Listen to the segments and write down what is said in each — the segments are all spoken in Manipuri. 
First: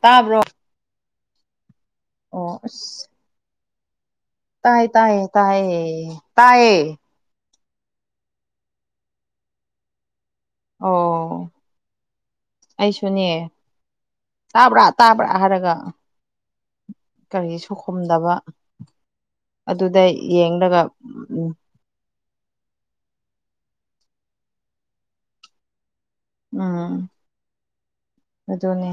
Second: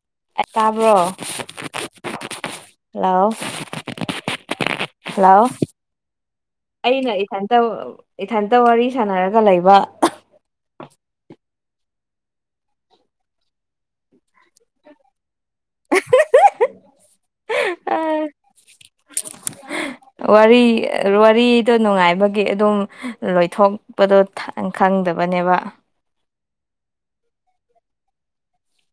ꯇꯥꯕ꯭ꯔꯣ ꯇꯥꯕ꯭ꯔꯣ ꯑꯣ ꯑꯁ ꯍꯜꯂꯣ ꯇꯥꯏ ꯇꯥꯏ ꯇꯥꯌꯦ ꯇꯥꯥꯏꯌꯦ ꯑꯩꯅ ꯏꯊꯟꯇ ꯏꯊꯟꯇ ꯋꯥꯔꯤ ꯁꯥꯟꯅꯔꯒ ꯂꯩꯕ꯫ ꯑꯣ ꯑꯩꯁꯨꯅꯦ꯫ ꯇꯥꯕ꯭ꯔꯥ ꯇꯥꯕ꯭ꯔꯥ ꯍꯥꯏꯔꯒ ꯀꯔꯤꯁꯨ ꯈꯣꯨꯝꯗꯕ ꯑꯗꯨꯗ ꯌꯦꯡꯂꯒ ꯎꯝ ꯗꯣ ꯅꯨꯡꯉꯥꯏꯕꯒꯤ ꯑꯗꯨꯝ ꯂꯣꯏꯊꯣꯛꯄꯗꯣ ꯈꯪꯗꯕꯅꯦꯕ ꯎꯝ ꯑꯗꯨꯅꯦ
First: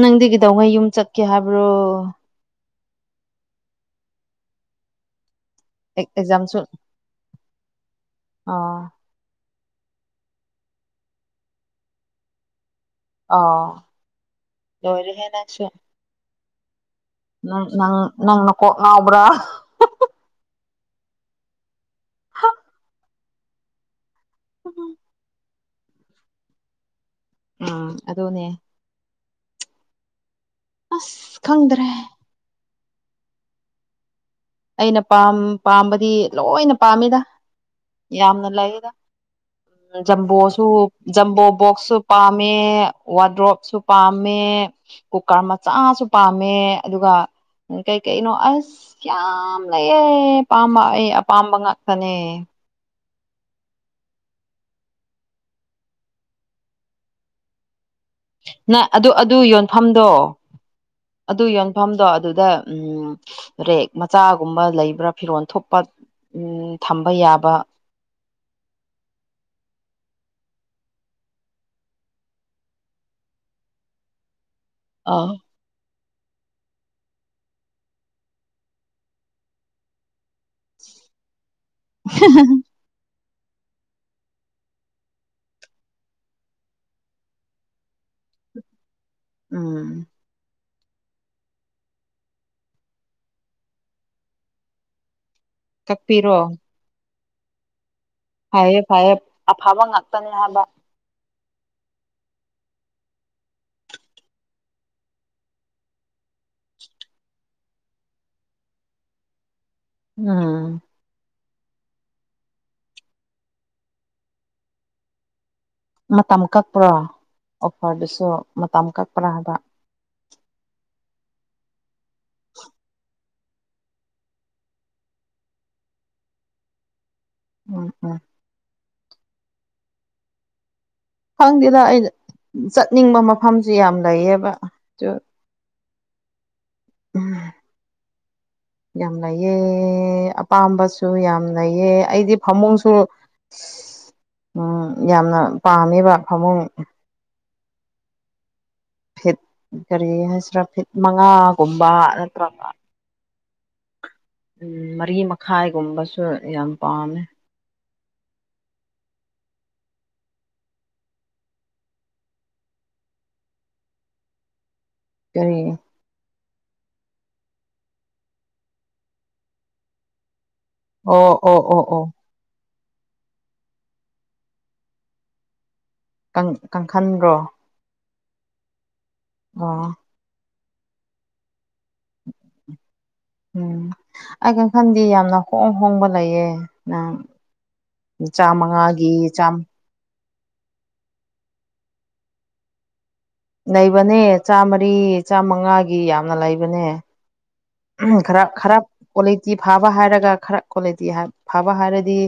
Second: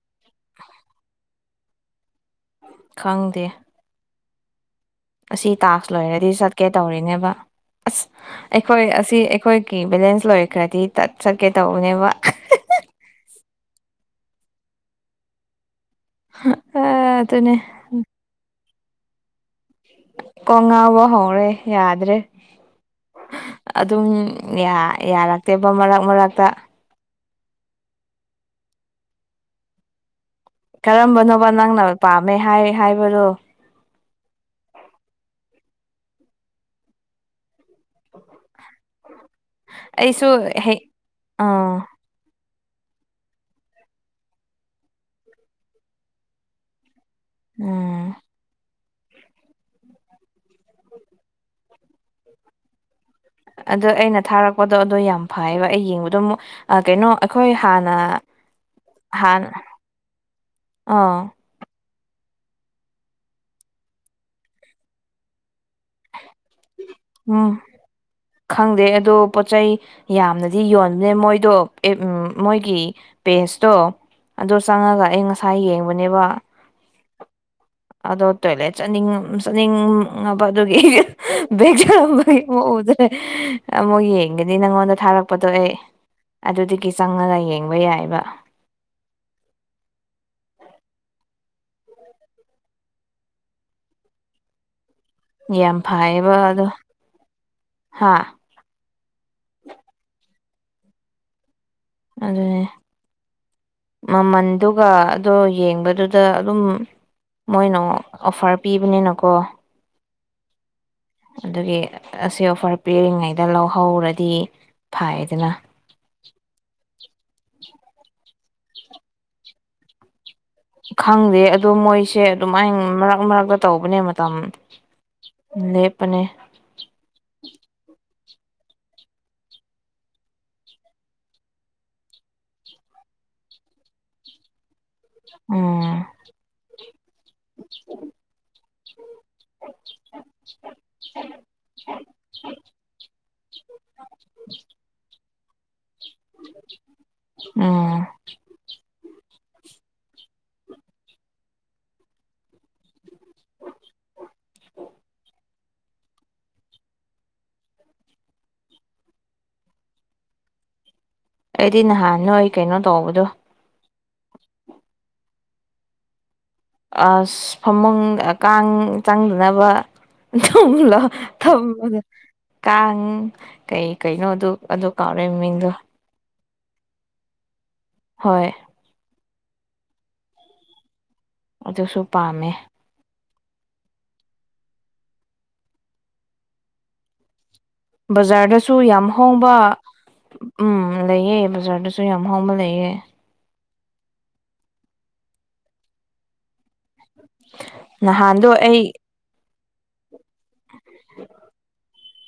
ꯅꯪꯗꯤ ꯀꯩꯗꯧꯉꯩ ꯌꯨꯝ ꯆꯠꯀꯦ ꯍꯥꯏꯕ꯭ꯔꯣ ꯈꯪꯗꯦ ꯑꯁꯤ ꯇꯥꯛꯁ ꯂꯣꯏꯔꯗꯤ ꯑꯦꯛꯖꯥꯝꯁꯨ ꯆꯠꯀꯦ ꯇꯧꯔꯤꯅꯦꯕ ꯑꯁ ꯑꯥ ꯑꯩꯈꯣꯏ ꯑꯁꯤ ꯑꯩꯈꯣꯏ ꯀꯦ ꯕꯦꯂꯦꯟꯁ ꯂꯣꯏꯈ꯭ꯔꯗꯤ ꯇꯠ ꯆꯠꯀꯦ ꯇꯧꯕꯅꯦꯕ ꯑꯣ ꯂꯣꯏꯔꯦꯍꯦ ꯅꯪꯁꯨ [unintelligible] ꯅꯪ ꯅꯪ ꯅꯪ ꯅꯀꯣꯛ ꯉꯥꯎꯕ꯭ꯔꯥ ꯀꯣꯛ ꯉꯥꯎꯕ ꯍꯧꯔꯦ ꯌꯥꯗ꯭ꯔꯦ ꯑꯗꯨꯝ ꯌꯥ ꯌꯥꯔꯛꯇꯦꯕ ꯃꯔꯛ ꯃꯔꯛꯇ ꯎꯝ ꯑꯗꯣꯅꯦ ꯑꯁ ꯀꯔꯝꯕꯅꯣꯕ ꯅꯪꯅ ꯈꯪꯗ꯭ꯔꯦ ꯄꯥꯝꯃꯦ ꯍꯥꯏ ꯍꯥꯏꯕꯗꯣ ꯑꯩꯅ ꯄꯥꯝ ꯄꯥꯝꯕꯗꯤ ꯂꯣꯏꯅ ꯄꯥꯝꯃꯦꯗ ꯌꯥꯝꯅ ꯂꯩꯌꯦꯗ ꯑꯩꯁꯨ ꯖꯝꯕꯣꯁꯨ ꯖꯝꯕꯣ ꯑꯥ ꯕꯣꯛꯁꯨ ꯄꯥꯝꯃꯦ ꯋꯥꯗ꯭ꯔꯣꯞꯁꯨ ꯄꯥꯝꯃꯦ- ꯀꯨꯀꯔ ꯃꯆꯥꯁꯨ ꯄꯥꯝꯃꯦ ꯑꯗꯨꯒ ꯎ ꯀꯩ ꯎꯝ ꯀꯩꯅꯣ ꯑꯁ ꯌꯥꯝ ꯂꯩꯑꯦ ꯑꯄꯥꯝꯕ ꯑꯩ ꯑꯄꯥꯝꯕ ꯉꯥꯛ ꯐꯅꯦ ꯑꯗꯣ ꯑꯩꯅ ꯊꯥꯔꯛꯄꯗꯣ ꯑꯗꯣ ꯌꯥꯝ ꯐꯩꯌꯦꯕ ꯑꯩ ꯌꯦꯡꯕꯗꯣ ꯑꯃꯨꯛ ꯀꯩꯅꯣ ꯑꯩꯈꯣꯏ ꯍꯥꯟꯅ ꯅ ꯑꯗꯨ ꯑꯗꯨ ꯍꯥꯟ ꯌꯣꯟꯐꯝꯗꯣ ꯑꯥ ꯑꯗꯨ ꯌꯣꯟ ꯃꯐꯝꯗꯣ ꯑꯗꯨꯗ ꯎꯝ ꯦꯛ ꯃꯆꯥꯒꯨꯝꯕ ꯂꯩꯕ꯭ꯔꯥ ꯐꯤꯔꯣꯜ ꯊꯨꯞꯄ ꯎꯝ ꯊꯝꯕ ꯌꯥꯕ ꯎꯝ ꯈꯪꯗꯦ ꯑꯗꯣ ꯄꯣꯠ ꯆꯩ ꯌꯥꯝꯅꯗꯤ ꯌꯣꯟꯕꯅꯦ ꯃꯣꯏꯗꯣ [unintelligible] ꯃꯣꯏꯒꯤ ꯄꯦꯁꯇꯣ ꯑꯗꯨ ꯆꯪꯉꯒ ꯑꯩ ꯑꯥ ꯉꯁꯥꯏ ꯌꯦꯡꯕꯅꯦꯕ ꯑꯗꯣ ꯇꯣꯢꯂꯦꯠ ꯆꯠꯅꯤꯡꯉꯝ ꯆꯠꯅꯤꯡ ꯉꯕ ꯑꯗꯨꯒꯤ [unintelligible] ꯑꯃꯨꯛ ꯌꯦꯡꯒꯅꯤ ꯅꯪꯉꯣꯟꯗ ꯊꯥꯔꯛꯄꯗꯣ ꯑꯩ ꯑꯗꯨꯗꯒꯤ ꯆꯪꯉꯒ ꯌꯦꯡꯕ ꯌꯥꯏꯑꯦꯕ ꯎꯝ ꯌꯥꯝ ꯐꯩꯌꯦꯕ ꯀꯛꯄꯤꯔꯣ ꯑꯗꯣ ꯍꯥ ꯐꯌꯦ ꯐꯌꯦ ꯑꯐꯕ ꯉꯥꯛꯇꯅꯦ ꯍꯥꯏꯕ ꯑꯗꯨꯅꯦ ꯃꯃꯟꯗꯨꯒ ꯑꯗꯣ ꯌꯦꯡꯕꯗꯨꯗ ꯑꯗꯨꯝ ꯃꯣꯏꯅ ꯑꯣꯐꯔ ꯄꯤꯕꯅꯤꯅꯀꯣ ꯎꯝ ꯑꯗꯨꯒꯤ ꯑꯁꯤ ꯑꯣꯐꯔ ꯄꯤꯔꯤꯉꯩꯗ ꯂꯧꯍꯧꯔꯗꯤ ꯐꯥꯏꯗꯅ ꯃꯇꯝ ꯀꯛꯄ꯭ꯔꯣ ꯑꯣꯐꯔꯗꯨꯁꯨ ꯃꯇꯝ ꯀꯛꯄ꯭ꯔꯥ ꯍꯥꯏꯕ ꯈꯪꯗꯦ ꯑꯗꯨꯗꯣ ꯃꯣꯏꯁꯦ ꯑꯗꯨꯃꯥꯏ ꯃꯔꯛ ꯃꯔꯛꯇ ꯇꯧꯕꯅꯦ ꯃꯇꯝ ꯂꯦꯞꯄꯅꯦ ꯎꯝ ꯎꯝ ꯈꯪꯗꯦꯗ ꯑꯩꯅ ꯆꯠꯅꯤꯡꯕ ꯃꯐꯝꯁꯨ ꯌꯥꯝ ꯂꯩꯌꯦꯕ ꯗꯨ ꯑꯣ꯫ ꯎꯝ꯫ [inaudible] ꯌꯥꯝ ꯂꯩꯑꯦ ꯑꯄꯥꯝꯕꯁꯨ ꯌꯥꯝ ꯂꯩꯑ ꯑꯩꯗꯤ ꯐꯃꯨꯡꯁꯨ [unintelligible] ꯎꯝ ꯌꯥꯝꯅ ꯄꯥꯝꯃꯦꯕ ꯐꯃꯨꯡ ꯎꯝ ꯐꯤꯠ ꯀꯔꯤ ꯍꯥꯏꯁꯤꯔꯥ ꯐꯤꯠ ꯃꯉꯥꯒꯨꯝꯕ ꯅꯠꯇ꯭ꯔꯒ ꯎꯝ ꯃꯔꯤ ꯃꯈꯥꯏꯒꯨꯝꯕꯁꯨ ꯌꯥꯝ ꯄꯥꯝꯃꯦ ꯑꯩꯗꯤ ꯅꯍꯥꯟ ꯅꯣꯏ ꯑꯩ ꯀꯩꯅꯣ ꯇꯧꯕꯗꯣ ꯀꯔꯤ꯫ ꯑꯁ ꯐꯃꯨꯡ ꯀꯥꯡ ꯆꯪꯗꯅꯕ ꯑꯣ ꯑꯣ ꯑꯣ ꯑꯣ [unintelligible] ꯀꯥꯡ ꯀꯩ ꯀꯩꯅꯣ ꯑꯗꯨ ꯑꯗꯨ ꯀꯥꯎꯔꯦ ꯃꯃꯤꯡꯗꯣ꯫ ꯀꯪ ꯀꯪꯈꯟꯗ꯭ꯔꯣ ꯍꯣꯏ ꯑ ꯑꯗꯨꯁꯨ ꯄꯥꯝꯃꯦ ꯎꯝ ꯑꯩ ꯀ ꯈꯟꯗꯤ ꯌꯥꯝꯅ ꯍꯣꯡ ꯍꯣꯡꯕ ꯂꯩꯌꯦꯦ ꯅꯪ ꯕꯖꯥꯔꯗꯁꯨ ꯌꯥꯝ ꯆꯥꯃꯉꯥꯒꯤ ꯍꯣꯡꯕ꯫ ꯆꯥꯝ ꯎꯝ ꯂꯩꯌꯦ ꯕꯖꯥꯔꯗꯁꯨ ꯌꯥꯝ ꯍꯣꯝꯕ ꯂꯩꯑꯦ꯫ ꯂꯩꯕꯅꯦ ꯆꯥꯃꯔꯤ ꯆꯥꯃꯉꯥꯒꯤ ꯌꯥꯝꯅ ꯂꯩꯕꯅꯦ꯫ ꯎ ꯈꯔ ꯅꯍꯥꯟꯗꯣ ꯑꯩ ꯈꯔꯞ ꯀꯣꯂꯤꯇꯤ ꯐꯥꯕ ꯍꯥꯏꯔꯒ ꯈꯔ ꯀꯣꯂꯤꯇꯤ ꯐꯕ ꯍꯥꯏꯔꯗꯤ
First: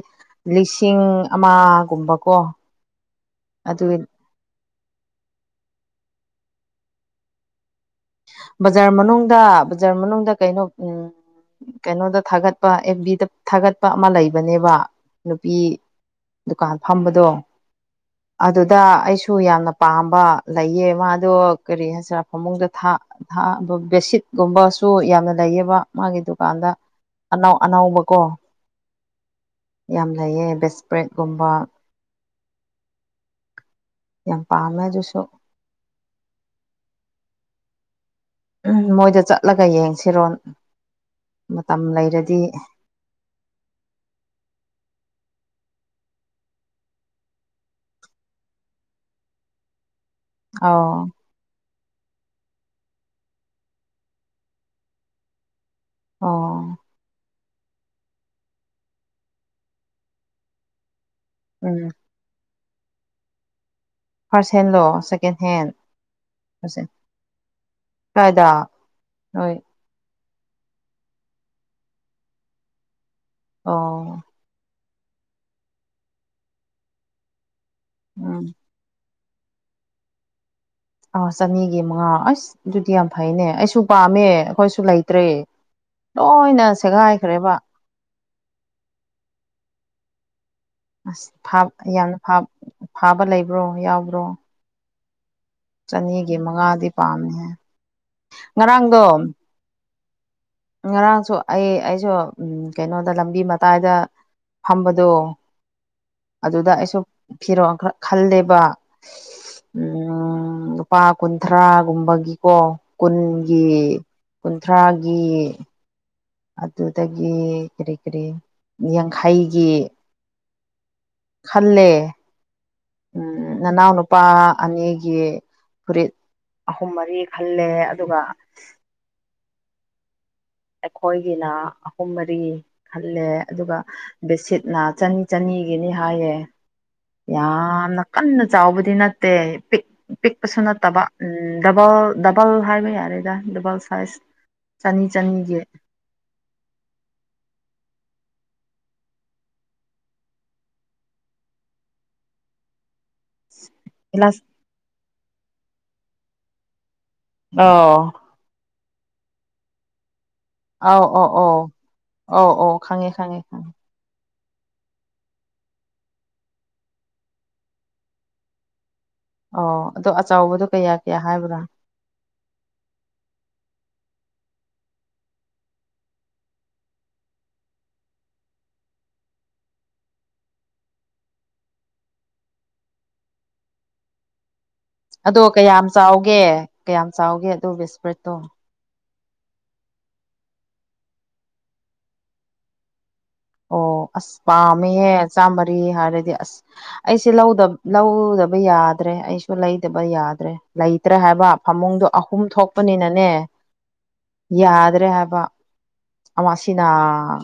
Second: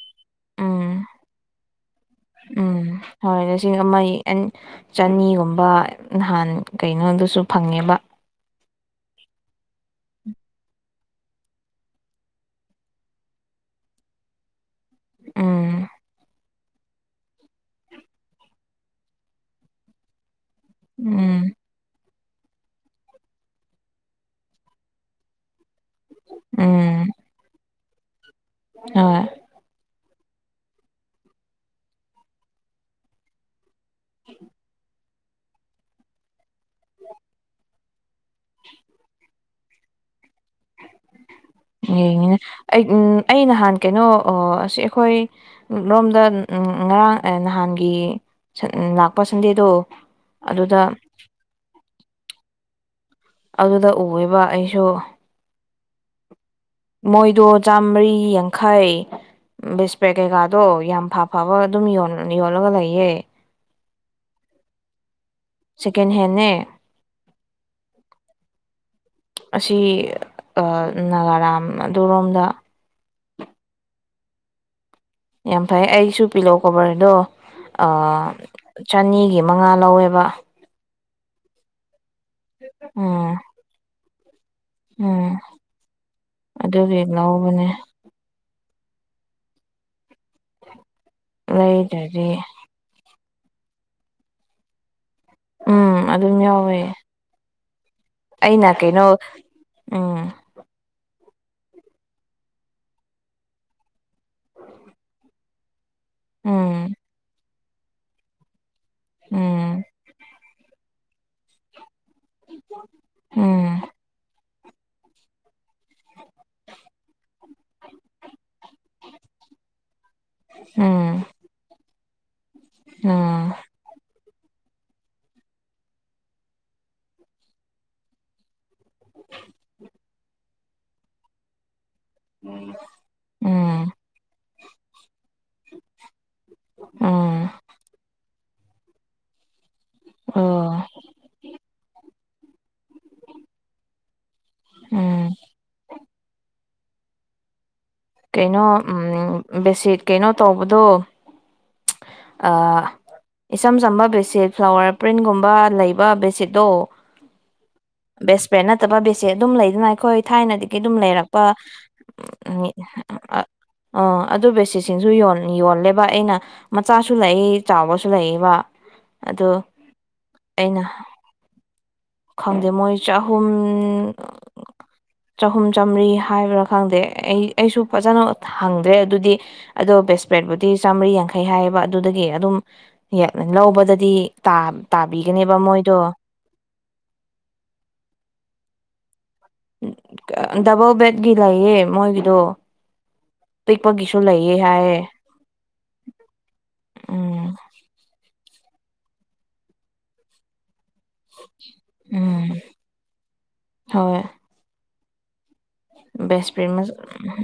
ꯂꯤꯁꯤꯡ ꯎꯝ ꯑꯃꯒꯨꯝꯕ꯫ ꯎꯝ ꯍꯣꯏ ꯂꯤꯁꯤꯡ ꯑꯃ꯫ ꯑꯦꯟ ꯆꯅꯤꯒꯨꯝꯕ ꯅꯍꯥꯟ ꯀꯩꯅꯣꯗꯨꯁꯨ ꯐꯪꯉꯦꯕ ꯕꯖꯥꯔ ꯃꯅꯨꯡꯗ ꯕꯖꯥꯔ ꯃꯅꯨꯡꯗ ꯀꯩꯅꯣ ꯎꯝ ꯀꯩꯅꯣꯗ ꯊꯥꯒꯠꯄ ꯑꯐ ꯕꯤꯗ ꯊꯥꯒꯠꯄ ꯑꯃ ꯂꯩꯕꯅꯦꯕ ꯅꯨꯄꯤ꯫ ꯎꯝ ꯗꯨꯀꯥꯟ ꯐꯝꯕꯗꯣ ꯑꯗꯨꯗ ꯑꯩꯁꯨ ꯌꯥꯝꯅ ꯄꯥꯝꯕ꯫ ꯂꯩꯌꯦ ꯃꯥꯗꯣ ꯎꯝ ꯀꯔꯤ ꯍꯥꯏꯁꯤꯔ ꯐꯃꯨꯡꯗ꯫ ꯊꯥ ꯊꯥ ꯕꯦꯠꯁꯤꯠꯀꯨꯝꯕꯁꯨ ꯌꯥꯝꯅ ꯂꯩꯌꯦꯕ ꯃꯥꯒꯤ ꯗꯨꯀꯥꯟꯗ꯫ ꯎꯝ ꯑꯅꯎ ꯑꯅꯕꯀꯣ ꯍꯣꯏ꯫ ꯌꯥꯝ ꯂꯩꯌꯦ ꯕꯤꯁꯄ꯭ꯔꯦꯛꯀꯨꯝꯕ ꯌꯥꯝ ꯄꯥꯝꯃꯦꯗꯨꯁꯨ꯫ ꯎꯝ ꯃꯣꯏꯗ ꯆꯠꯂꯒ ꯌꯦꯡꯁꯤꯔꯣ꯫ ꯃꯇꯝ ꯂꯩꯔꯗꯤ ꯌꯦꯡꯉꯅꯦ ꯑꯩ ꯑꯩ ꯅꯍꯥꯟ ꯀꯩꯅꯣ ꯑꯁꯤ ꯑꯩꯈꯣꯏ ꯂꯣꯝꯗ ꯎꯝ ꯉꯔꯥꯡ ꯅꯍꯥꯟꯒꯤ ꯂꯥꯛꯄ ꯁꯟꯗꯦꯗꯣ ꯑꯗꯨꯗ꯫ ꯑꯧ ꯑꯗꯨꯗ ꯎꯋꯦꯕ ꯑꯩꯁꯨ꯫ ꯑꯣ꯫ ꯃꯣꯏꯗꯣ ꯆꯥꯃꯔꯤ ꯌꯥꯡꯈꯩ ꯕꯤꯁꯄꯦ ꯀꯩꯀꯥꯗꯣ ꯌꯥꯝ ꯐꯕ꯫ ꯑꯐꯕ ꯎꯝ ꯑꯗꯨꯝ ꯌꯣꯜꯂꯒ ꯂꯩꯌꯦꯦ ꯐꯥꯔꯁ ꯍꯦꯟꯂꯣ꯫ ꯀꯦꯟꯍꯦꯟ꯫ ꯁꯦꯀꯦꯟ ꯍꯦꯟꯅꯦ ꯀꯥꯏꯗ ꯅꯣꯏ ꯑꯁꯤꯁꯤ ꯑꯝ ꯅꯥꯒꯥꯔꯥꯝ ꯑꯗꯨꯔꯣꯝꯗ ꯑꯣ꯫ ꯌꯥꯝ ꯐꯩ ꯑꯩꯁꯨ ꯄꯤꯜꯂꯣ ꯀꯣꯕꯔꯗꯣ ꯑꯥ꯫ ꯎꯝ ꯆꯅꯤꯒꯤ ꯃꯉꯥ ꯂꯧꯋꯦꯕ ꯑꯥ ꯆꯅꯤꯒꯤ ꯃꯉꯥ ꯑꯁ ꯑꯗꯨꯗꯤ ꯌꯥꯝ ꯎꯝ ꯐꯩꯅꯦ ꯑꯩꯁꯨ ꯄꯥꯝꯃꯦ ꯑꯩꯈꯣꯏꯁꯨ ꯎꯝ ꯂꯩꯇ꯭ꯔꯦ ꯂꯣꯏꯅ ꯑꯗꯨꯒꯤ ꯁꯦꯒꯥꯏꯈ꯭ꯔꯦꯕ ꯂꯧꯕꯅꯦ ꯑꯁ ꯌꯥꯝꯅ ꯂꯩꯗ꯭ꯔꯗꯤ ꯐꯥꯕ ꯂꯩꯕ꯭ꯔꯣ ꯌꯥꯎꯕ꯭ꯔꯣ ꯎꯝ ꯑꯗꯨꯝ ꯆꯅꯤꯒꯤ ꯌꯥꯎꯋꯦ ꯃꯉꯥꯗꯤ ꯄꯥꯝꯃꯤꯍꯦ ꯑꯩꯅ ꯀꯩꯅꯣ ꯎꯝ ꯉꯔꯥꯡꯁꯨ ꯑꯩ ꯑꯩꯁꯨ ꯎꯝ ꯀꯩꯅꯣꯗ ꯂꯝꯕꯤ ꯃꯇꯥꯏꯗ ꯐꯝꯕꯗꯣ ꯑꯗꯨꯗ ꯎꯝ ꯑꯩꯁꯨ ꯐꯤꯔꯛ ꯈꯜꯂꯦꯕ ꯎꯝ ꯎꯝ ꯂꯨꯄꯥ ꯀꯨꯟꯊ꯭ꯔꯥꯒꯨꯝꯕꯒꯤꯀꯣ ꯀꯨꯟꯒꯤ ꯎꯝ ꯀꯨꯟꯊ꯭ꯔꯥꯒꯤ ꯑꯗꯨꯗꯒꯤ ꯀꯔꯤ ꯀꯔꯤ ꯌꯥꯡꯈꯩꯒꯤ ꯎꯝ ꯈꯜꯂꯦ ꯎꯝ ꯅꯅꯥꯎꯅ ꯂꯨꯄꯥ ꯑꯅꯤꯒꯤ ꯐꯨꯔꯤꯠ ꯑꯍꯨꯝ ꯃꯔꯤ ꯈꯜꯂꯦ ꯑꯗꯨꯒ ꯑꯩꯈꯣꯏꯒꯤꯅ ꯑꯍꯨꯝ ꯃꯔꯤ ꯂꯦ ꯑꯗꯨꯒ ꯎꯝ ꯕꯦꯠꯁꯤꯠꯅ ꯆꯅꯤ ꯆꯅꯤꯒꯤꯅꯤ ꯍꯥꯏꯌꯦ ꯎꯝ ꯌꯥꯝꯅ ꯀꯟꯅ ꯆꯥꯎꯕꯗꯤ ꯅꯠꯇꯦ ꯄꯤꯛꯄꯁꯨ ꯑꯣ ꯅꯠꯇꯕ ꯗꯕꯜ ꯗꯕꯜ ꯍꯥꯏꯕ ꯌꯥꯔꯦꯗ ꯗꯕꯜ ꯁꯥꯏꯖ ꯆꯅꯤ ꯎꯝ ꯆꯅꯤꯒꯤ ꯀꯩꯅꯣ ꯕꯦꯁꯤꯠ ꯀꯩꯅꯣ ꯇꯧꯕꯗꯣ ꯏꯆꯝ ꯆꯝꯕ ꯒꯤꯂꯥꯁ ꯕꯦꯠꯁꯤꯠ ꯐ꯭ꯂꯥꯋꯔ ꯄ꯭ꯔꯤꯟꯒꯨꯝꯕ ꯂꯩꯕ ꯕꯦꯠꯁꯤꯠꯇꯣ ꯑꯣ ꯕꯦꯁ ꯐ꯭ꯔꯦꯟ ꯅꯠꯇꯕ ꯕꯦꯁꯦ ꯑꯗꯨꯝ ꯂꯩꯗꯅ ꯑꯩꯈꯣꯏ ꯊꯥꯏꯅꯗꯤ ꯀꯩꯅꯣꯝ ꯑꯧ ꯑꯣ ꯂꯩꯔꯛꯄ ꯑꯣ ꯑꯧ ꯑꯧ ꯈꯪꯉꯦ ꯈꯪꯉꯦ [unintelligible] ꯈꯪꯉꯦ ꯑ ꯑꯗꯨ ꯕꯦꯁꯦꯁꯤꯡꯁꯨ ꯌꯣꯟ ꯌꯣꯜꯂꯦꯕ ꯑꯩꯅ ꯃꯆꯥꯁꯨ ꯂꯩ ꯆꯥꯎꯕꯁꯨ ꯂꯩꯕ ꯑꯣ ꯑꯗꯣ ꯑꯆꯕꯗꯣ ꯀꯌꯥ ꯀꯌꯥ ꯍꯥꯏꯕ꯭ꯔꯥ ꯈꯪꯗꯦ ꯃꯣꯏ ꯆꯍꯨꯝ ꯆꯍꯨꯝ ꯆꯥꯝꯔꯤ ꯍꯥꯏꯕ꯭ꯔꯥ ꯈꯪꯗꯦ ꯑꯩ ꯑꯩꯁꯨ ꯐꯖꯅ ꯍꯪꯗ꯭ꯔꯦ ꯑꯗꯨꯗꯤ ꯑꯗꯣ ꯕꯁꯄ꯭ꯔꯦꯠꯕꯨꯗꯤ ꯆꯥꯝꯃꯔꯤ ꯌꯥꯡꯩ ꯐꯩ ꯍꯥꯏꯌꯦꯕ ꯑꯗꯨꯗꯒꯤ ꯑꯗꯨꯝ ꯂꯧꯕꯗꯗꯤ ꯇꯥ ꯑꯗꯣ ꯇꯥꯕꯤꯒꯅꯦꯕ ꯀꯌꯥꯝ ꯃꯣꯏꯗꯣ ꯆꯥꯎꯒꯦ ꯀꯌꯥꯝ ꯆꯥꯎꯒꯦ ꯑꯗꯨ ꯕꯤꯁꯀ꯭ꯔꯤꯠꯇꯣ ꯗꯕꯜ ꯕꯦꯠꯀꯤ ꯂꯩꯌꯦ ꯃꯣꯏꯒꯤꯗꯣ ꯄꯤꯛꯄꯒꯤꯁꯨ ꯂꯩꯌꯦ ꯍꯥꯏꯌꯦ ꯆꯃꯔꯤ ꯍꯥꯏꯔꯗꯤ ꯑꯁ ꯑꯩꯁꯦ ꯂꯧ ꯎꯝ ꯂꯧꯗꯕ ꯌꯥꯗ꯭ꯔꯦ ꯑꯩꯁꯨ ꯂꯩꯗꯕ ꯌꯥꯗ꯭ꯔꯦ ꯂꯩꯇ꯭ꯔꯦ ꯍꯥꯏꯕ ꯐꯃꯨꯡꯗꯣ ꯑꯍꯨꯝ ꯎꯝ ꯊꯣꯛꯄꯅꯤꯅꯅꯦ ꯍꯣꯏ ꯌꯥꯗ꯭ꯔꯦ ꯍꯥꯏꯕ ꯕꯦꯁ ꯄ꯭ꯔꯦꯃ ꯑꯃꯁꯤꯅꯥ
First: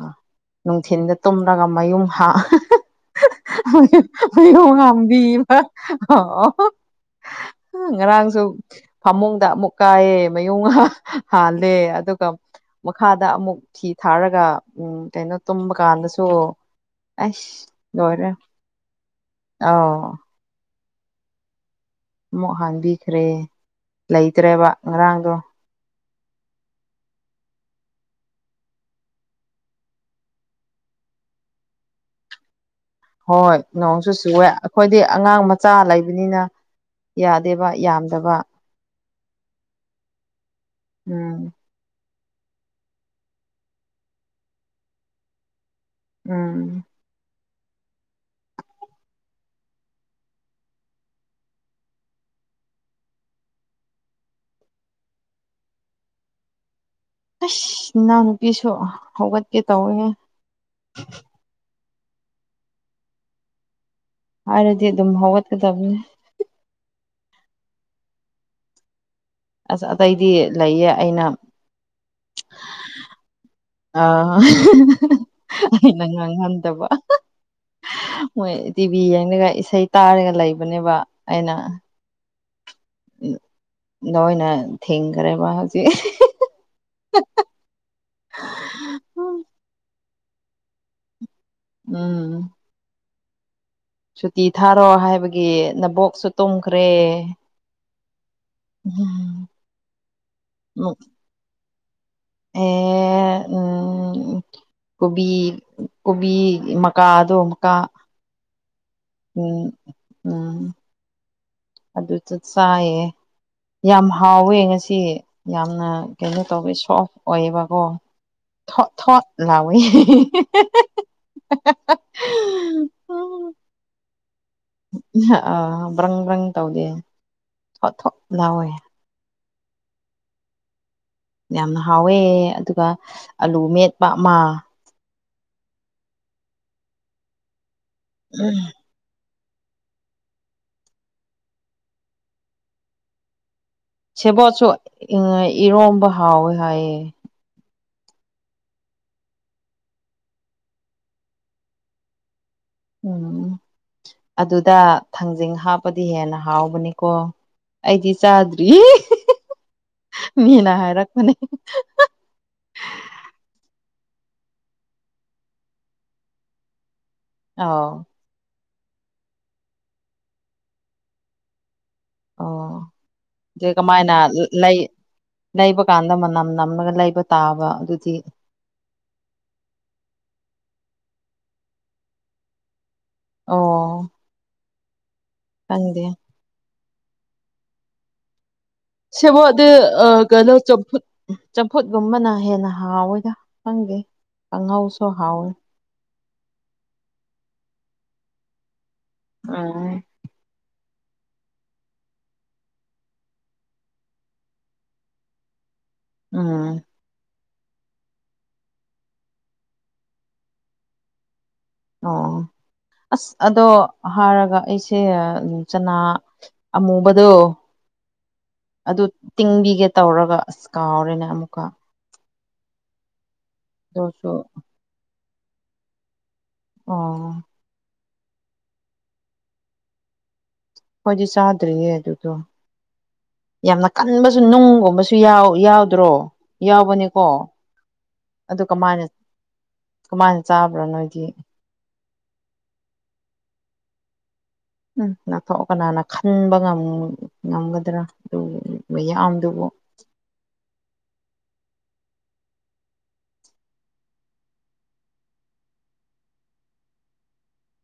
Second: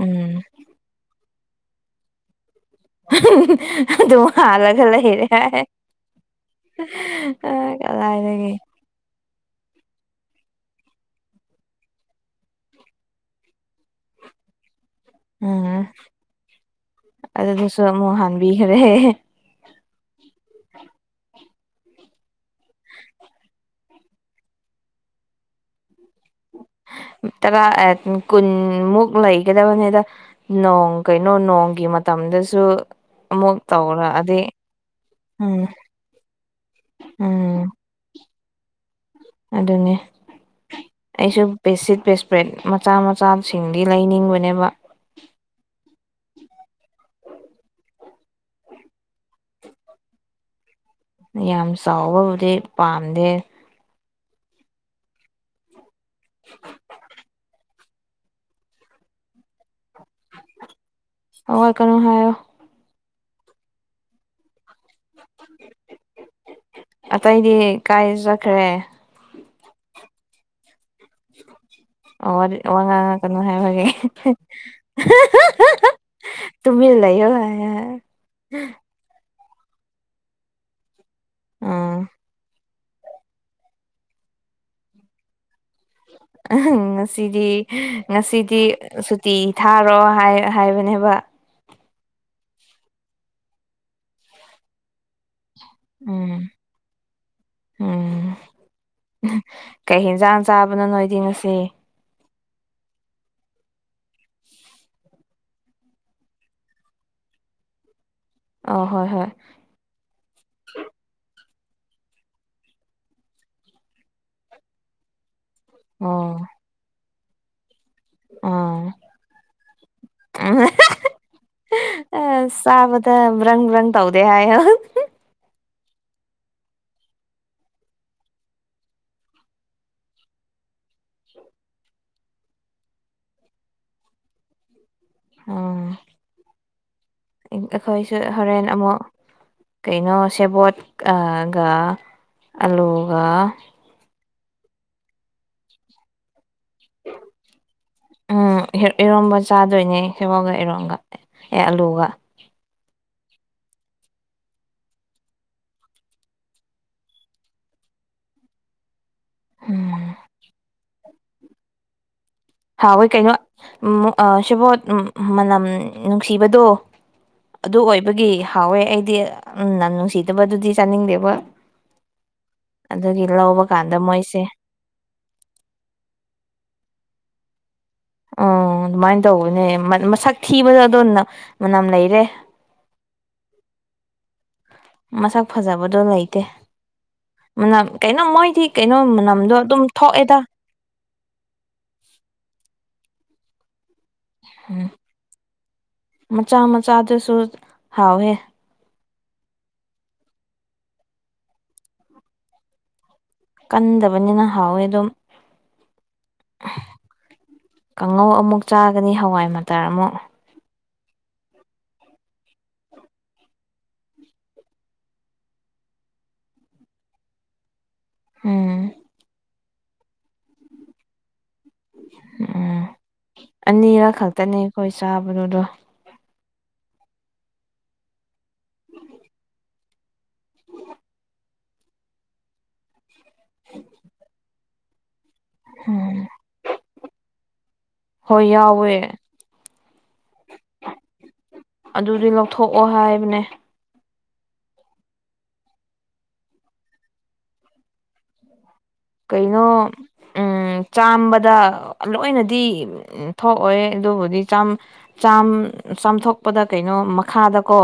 ꯎꯝ ꯅꯨꯡꯊꯤꯟꯗ ꯇꯨꯝꯂꯒ ꯃꯌꯨꯝ ꯍꯥ ꯑꯗꯨꯝ ꯍꯥꯜꯂꯒ ꯂꯩꯔꯦ ꯍꯥꯏ [unintelligible] ꯉꯔꯥꯡꯁꯨ ꯀꯗꯥꯏꯗꯒꯤ ꯐꯃꯨꯡꯗ ꯑꯃꯨꯛ ꯀꯥꯏꯑꯦ ꯃꯌꯨꯡ ꯍꯥꯜꯂꯦ ꯑꯗꯨꯒ ꯃꯈꯥꯗ ꯑꯃꯨꯛ ꯐꯤ ꯊꯥꯔꯒ ꯎꯝ ꯀꯩꯅꯣ ꯇꯨꯝꯕ ꯎꯝ ꯀꯥꯟꯗꯁꯨ ꯑꯁ ꯑꯗꯨꯗꯨꯁꯨ ꯑꯃꯨꯛ ꯂꯣꯏꯔꯦ ꯍꯥꯟꯕꯤꯈ꯭ꯔꯦ ꯑꯥꯎ ꯑꯃꯨꯛ ꯍꯥꯟꯕꯤꯈ꯭ꯔꯦ ꯂꯩꯇ꯭ꯔꯦꯕ ꯉꯔꯥꯡꯗꯣ ꯇꯔꯥ ꯀꯨꯟꯃꯨꯛ ꯂꯩꯒꯗꯕꯅꯤꯗ ꯅꯣꯡ ꯀꯩꯅꯣ ꯅꯣꯡꯒꯤ ꯃꯇꯝꯗꯁꯨ ꯑꯃꯨꯛ ꯍꯣꯏ ꯅꯣꯡꯁꯨ ꯇꯧꯔꯛꯑꯗꯤ ꯆꯨꯋꯦ ꯑꯩꯈꯣꯏꯗꯤ ꯑꯉꯥꯡ ꯎꯝ ꯃꯆꯥ ꯂꯩꯕꯅꯤꯅ ꯎꯝ ꯌꯥꯗꯦꯕ ꯌꯥꯝꯗꯕ ꯑꯗꯨꯅꯤ ꯎꯝ ꯑꯩꯁꯨ ꯄꯦꯁꯤꯠ ꯄꯦꯁꯄ꯭ꯔꯦꯠ ꯃꯆꯥ ꯃꯆꯥꯁꯤꯡꯗꯤ ꯂꯩꯅꯤꯡꯕꯅꯦꯕ ꯎꯝ ꯌꯥꯝ ꯆꯥꯎꯕꯕꯨꯗꯤ ꯄꯥꯝꯗꯦ [inaudible] [unintelligible] ꯅꯅꯥꯎ ꯅꯨꯄꯤꯁꯨ ꯍꯧꯒꯠꯀꯦ ꯇꯧꯋꯦ ꯍꯧꯒꯠꯀꯅꯣ ꯍꯥꯏꯑꯣ ꯍꯥꯏꯔꯗꯤ ꯑꯗꯨꯝ ꯍꯧꯒꯠꯀꯗꯕꯅꯦ ꯑꯇꯩꯗꯤ ꯀꯥꯏ ꯆꯠꯈ꯭ꯔꯦ ꯑꯁ ꯑꯇꯩꯗꯤ ꯂꯩꯌꯦ ꯑꯩꯅ ꯑꯣ ꯋꯥ ꯉꯥꯡ ꯀꯩꯅꯣ ꯍꯥꯏꯕꯒꯦ ꯑꯥ ꯑꯩꯅ ꯉꯥꯡꯍꯟꯗꯕ ꯇꯨꯃꯤꯜ ꯂꯩ ꯌꯣ ꯕꯤ ꯌꯦꯡꯒ ꯏꯁꯩ ꯇꯥꯔꯒ ꯂꯩꯕꯅꯦꯕ ꯑꯩꯅ ꯎꯝ ꯅꯣꯏꯅ ꯊꯦꯡꯈ꯭ꯔꯦꯕ ꯍꯧꯖꯤꯛ ꯎ ꯉꯁꯤꯗꯤ ꯉꯁꯤꯗꯤ ꯁꯨꯇꯤ ꯊꯥꯔꯣ ꯍꯥꯏꯕꯅꯦꯕ ꯎꯝ ꯁꯨꯇꯤ ꯊꯥꯔꯣ ꯍꯥꯏꯕꯒꯤ ꯅꯕꯣꯛꯁꯨ ꯎꯝ ꯇꯨꯝꯈ꯭ꯔꯦ ꯎꯝ ꯎꯝ ꯀꯩ ꯌꯦꯟꯖꯥꯡ ꯆꯥꯕꯅꯣ ꯅꯣꯏꯗꯤ ꯉꯁꯤ ꯑꯦ ꯎꯝ ꯎꯝ ꯀꯣꯕꯤ ꯀꯣꯕꯤ ꯃꯀꯥꯗꯣ ꯑꯃꯨꯛꯀ ꯑꯣ ꯍꯣꯏ ꯍꯣꯏ ꯎꯝ ꯎꯝ ꯑꯗꯨꯗ ꯆꯥꯏꯌꯦ ꯌꯥꯝ ꯍꯥꯎꯋꯦ ꯉꯁꯤ ꯌꯥꯝꯅ ꯑꯣ ꯀꯩꯅꯣ ꯇꯧꯋꯤ ꯁꯣꯐ ꯑꯣꯏꯌꯦꯕꯀꯣ ꯊꯣꯠ ꯑꯥ ꯊꯣꯠ ꯂꯥꯎꯏ ꯑꯁ [unintelligible] [unintelligible] ꯇꯧꯗꯦ ꯍꯥꯏꯌꯦ ꯑꯥ ꯕ꯭ꯔꯪ ꯕ꯭ꯔꯪ ꯇꯧꯗꯦ ꯊꯣꯠ ꯊꯣꯠ ꯂꯥꯎꯋꯦ ꯌꯥꯝꯅ ꯍꯥꯎꯋꯦ ꯑꯗꯨꯒ ꯑꯂꯨ ꯃꯦꯠꯄ ꯑꯃ ꯑꯣ ꯑꯩꯈꯣꯏꯁꯨ ꯍꯣꯔꯦꯟ ꯑꯃꯨꯛ ꯀꯩꯅꯣ ꯁꯦꯕꯣꯠꯒ ꯑꯂꯨꯒ ꯁꯦꯕꯣꯠꯁꯨ ꯏꯔꯣꯝꯕ ꯍꯥꯎꯋꯦ ꯍꯥꯏꯌꯦ ꯎꯝ ꯏꯔꯣꯝꯕ ꯆꯥꯗꯣꯏꯅꯦ ꯁꯦꯚꯣꯠꯒ ꯏꯔꯣꯝꯒ ꯑꯦ ꯑꯂꯨꯒ ꯎꯝ ꯑꯗꯨꯗ ꯊꯥꯡꯖꯤꯡ ꯍꯥꯞꯄꯗꯤ ꯍꯦꯟꯅ ꯍꯥꯎꯕꯅꯤꯀꯣ ꯑꯩꯗꯤ ꯆꯥꯗ꯭ꯔꯤ ꯎꯝ ꯃꯤꯅ ꯍꯥꯏꯔꯛꯄꯅꯦ ꯍꯥꯎꯏ ꯀꯩꯅꯣ ꯎꯝ ꯑ ꯁꯦꯕꯣꯠ ꯎꯝ ꯃꯅꯝ ꯅꯨꯡꯁꯤꯕꯗꯣ ꯑꯗꯨ ꯑꯥꯎ ꯑꯣꯏꯕꯒꯤ ꯍꯥꯎꯋꯦ ꯑꯩꯗꯤ ꯎꯝ ꯅꯝ ꯨꯡꯁꯤꯗꯕ ꯑꯗꯨꯗꯤ ꯆꯥꯅꯤꯡꯗꯦꯕ ꯑꯣ ꯑꯗꯨꯒꯤ ꯂꯧꯕ ꯑꯗꯨ ꯀꯥꯟꯗ ꯀꯃꯥꯏꯅ ꯃꯣꯏꯁꯦ ꯂꯩ ꯂꯩꯕ ꯀꯥꯟꯗ ꯃꯅꯝ ꯅꯝꯂꯒ ꯂꯩꯕ ꯇꯥꯕ ꯑꯗꯨꯗꯤ ꯑꯣ ꯑꯗꯨꯃꯥꯏꯅ ꯇꯧꯕꯅꯦ ꯃꯁꯛ ꯊꯤꯕꯗ ꯑꯗꯣꯅ ꯃꯅꯝ ꯂꯩꯔꯦ ꯑꯣ ꯃꯁꯛ ꯐꯖꯕꯗꯣ ꯈꯪꯗꯦ ꯂꯩꯇꯦ ꯃꯅꯝ ꯀꯩꯅꯣ ꯃꯣꯏꯗꯤ ꯀꯩꯅꯣ ꯃꯅꯝꯗꯣ ꯁꯤꯕꯣꯠꯇꯤ ꯑꯗꯨꯝ ꯑ ꯊꯣꯛꯑꯦꯗ ꯀꯩꯅꯣ ꯆꯝꯐꯨꯠ ꯆꯝꯐꯨꯠꯒꯨꯝꯕꯅ ꯍꯦꯟꯅ ꯍꯥꯎꯋꯤꯗ ꯈꯪꯗꯦ ꯎꯝ ꯀꯥꯡꯍꯧꯁꯨ ꯍꯥꯎꯋꯤ ꯃꯆꯥ ꯃꯆꯥꯗꯨꯁꯨ ꯍꯥꯎꯋꯦ ꯑꯝ ꯀꯟꯗꯕꯅꯤꯅ ꯍꯥꯎꯋꯦ ꯑꯗꯨꯝ ꯎꯝ ꯀꯥꯡꯉꯧ ꯑꯃꯨꯛ ꯆꯥꯒꯅꯤ ꯍꯋꯥꯏ ꯃꯇꯔ ꯑꯃꯨꯛ꯫ ꯑꯣ ꯑꯁ ꯑꯗꯣ ꯍꯥꯏꯔꯒ ꯑꯩꯁꯦ ꯆꯅꯥ꯫ ꯑꯃꯨꯕꯗꯣ꯫ ꯎꯝ ꯑꯗꯨ ꯇꯤꯡꯕꯤꯒꯦ ꯇꯧꯔꯒ ꯑꯁ ꯀꯥꯎꯔꯦꯅꯦ ꯑꯃꯨꯛꯀ꯫ ꯎꯝ ꯑꯅꯤꯔꯛ ꯑꯗꯨꯁꯨ ꯈꯛꯇꯅꯦ ꯑꯩꯈꯣꯏ ꯆꯥꯕꯗꯨꯗꯣ꯫ ꯑꯣ꯫ ꯑꯩꯈꯣꯏꯗꯤ ꯆꯥꯗ꯭ꯔꯤꯌꯦ ꯑꯗꯨꯗꯣ ꯌꯥꯝꯅ ꯀꯟꯕꯁꯨ ꯅꯨꯡꯒꯨꯝꯕꯁꯨ ꯌꯥꯎ ꯌꯥꯎꯗ꯭ꯔꯣ ꯎꯝ ꯌꯥꯎꯕꯅꯦꯀꯣ ꯍꯣꯏ ꯑꯗꯨ ꯌꯥꯎꯋꯦ ꯀꯃꯥꯏꯅ ꯀꯃꯥꯏꯅ ꯆꯥꯕ꯭ꯔꯥ ꯅꯣꯏꯗꯤ ꯑꯗꯨꯗꯤ ꯂꯧꯊꯣꯛꯑꯣ ꯍꯥꯏꯕꯅꯦ ꯎꯝ ꯅꯥꯥꯛꯊꯣꯛ ꯀꯅꯥꯅ ꯈꯟꯕ ꯉꯝꯒꯗ꯭ꯔꯥ ꯑꯗꯨ ꯃꯌꯥꯝꯗꯨꯕꯨ ꯀꯩꯅꯣ ꯎꯝ ꯆꯥꯝꯕꯗ ꯂꯣꯏꯅꯗꯤ ꯊꯣꯛꯑꯣꯏ ꯑꯗꯨꯕꯨꯗꯤ ꯆꯥꯝ ꯆꯥꯝ ꯆꯥꯝꯊꯣꯛꯄꯗ ꯀꯩꯅꯣ ꯃꯈꯥꯗꯀꯣ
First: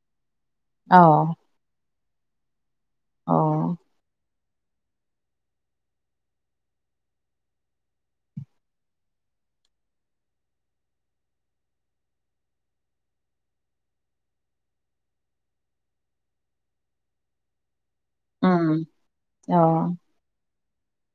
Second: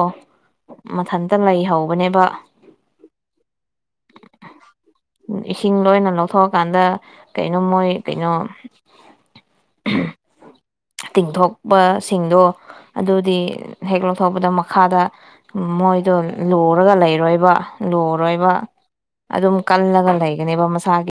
ꯑꯥꯎ ꯃꯊꯟꯇ ꯂꯩꯍꯧꯕꯅꯦꯕ꯫ ꯑꯣ꯫ ꯏꯁꯤꯡ ꯂꯣꯏꯅ ꯂꯧꯊꯣꯛꯑꯀꯥꯟꯗ ꯀꯩꯅꯣ ꯃꯣꯏ ꯀꯩꯅꯣ꯫ [inaudible] ꯇꯤꯡꯊꯣꯛꯄꯁꯤꯡꯗꯣ ꯑꯗꯨꯗꯤ ꯍꯦꯛ ꯂꯧꯊꯣꯛꯄꯗ ꯃꯈꯥꯗ꯫ ꯃꯣꯏꯗꯣ ꯂꯣꯔꯒ ꯂꯩꯔꯣꯏꯕ ꯂꯣ ꯔꯣꯏꯕ ꯎꯝ ꯑꯗꯨꯝ ꯑꯣ ꯀꯂꯒ ꯂꯩꯒꯅꯦꯕ ꯃꯁꯥꯒꯤ꯫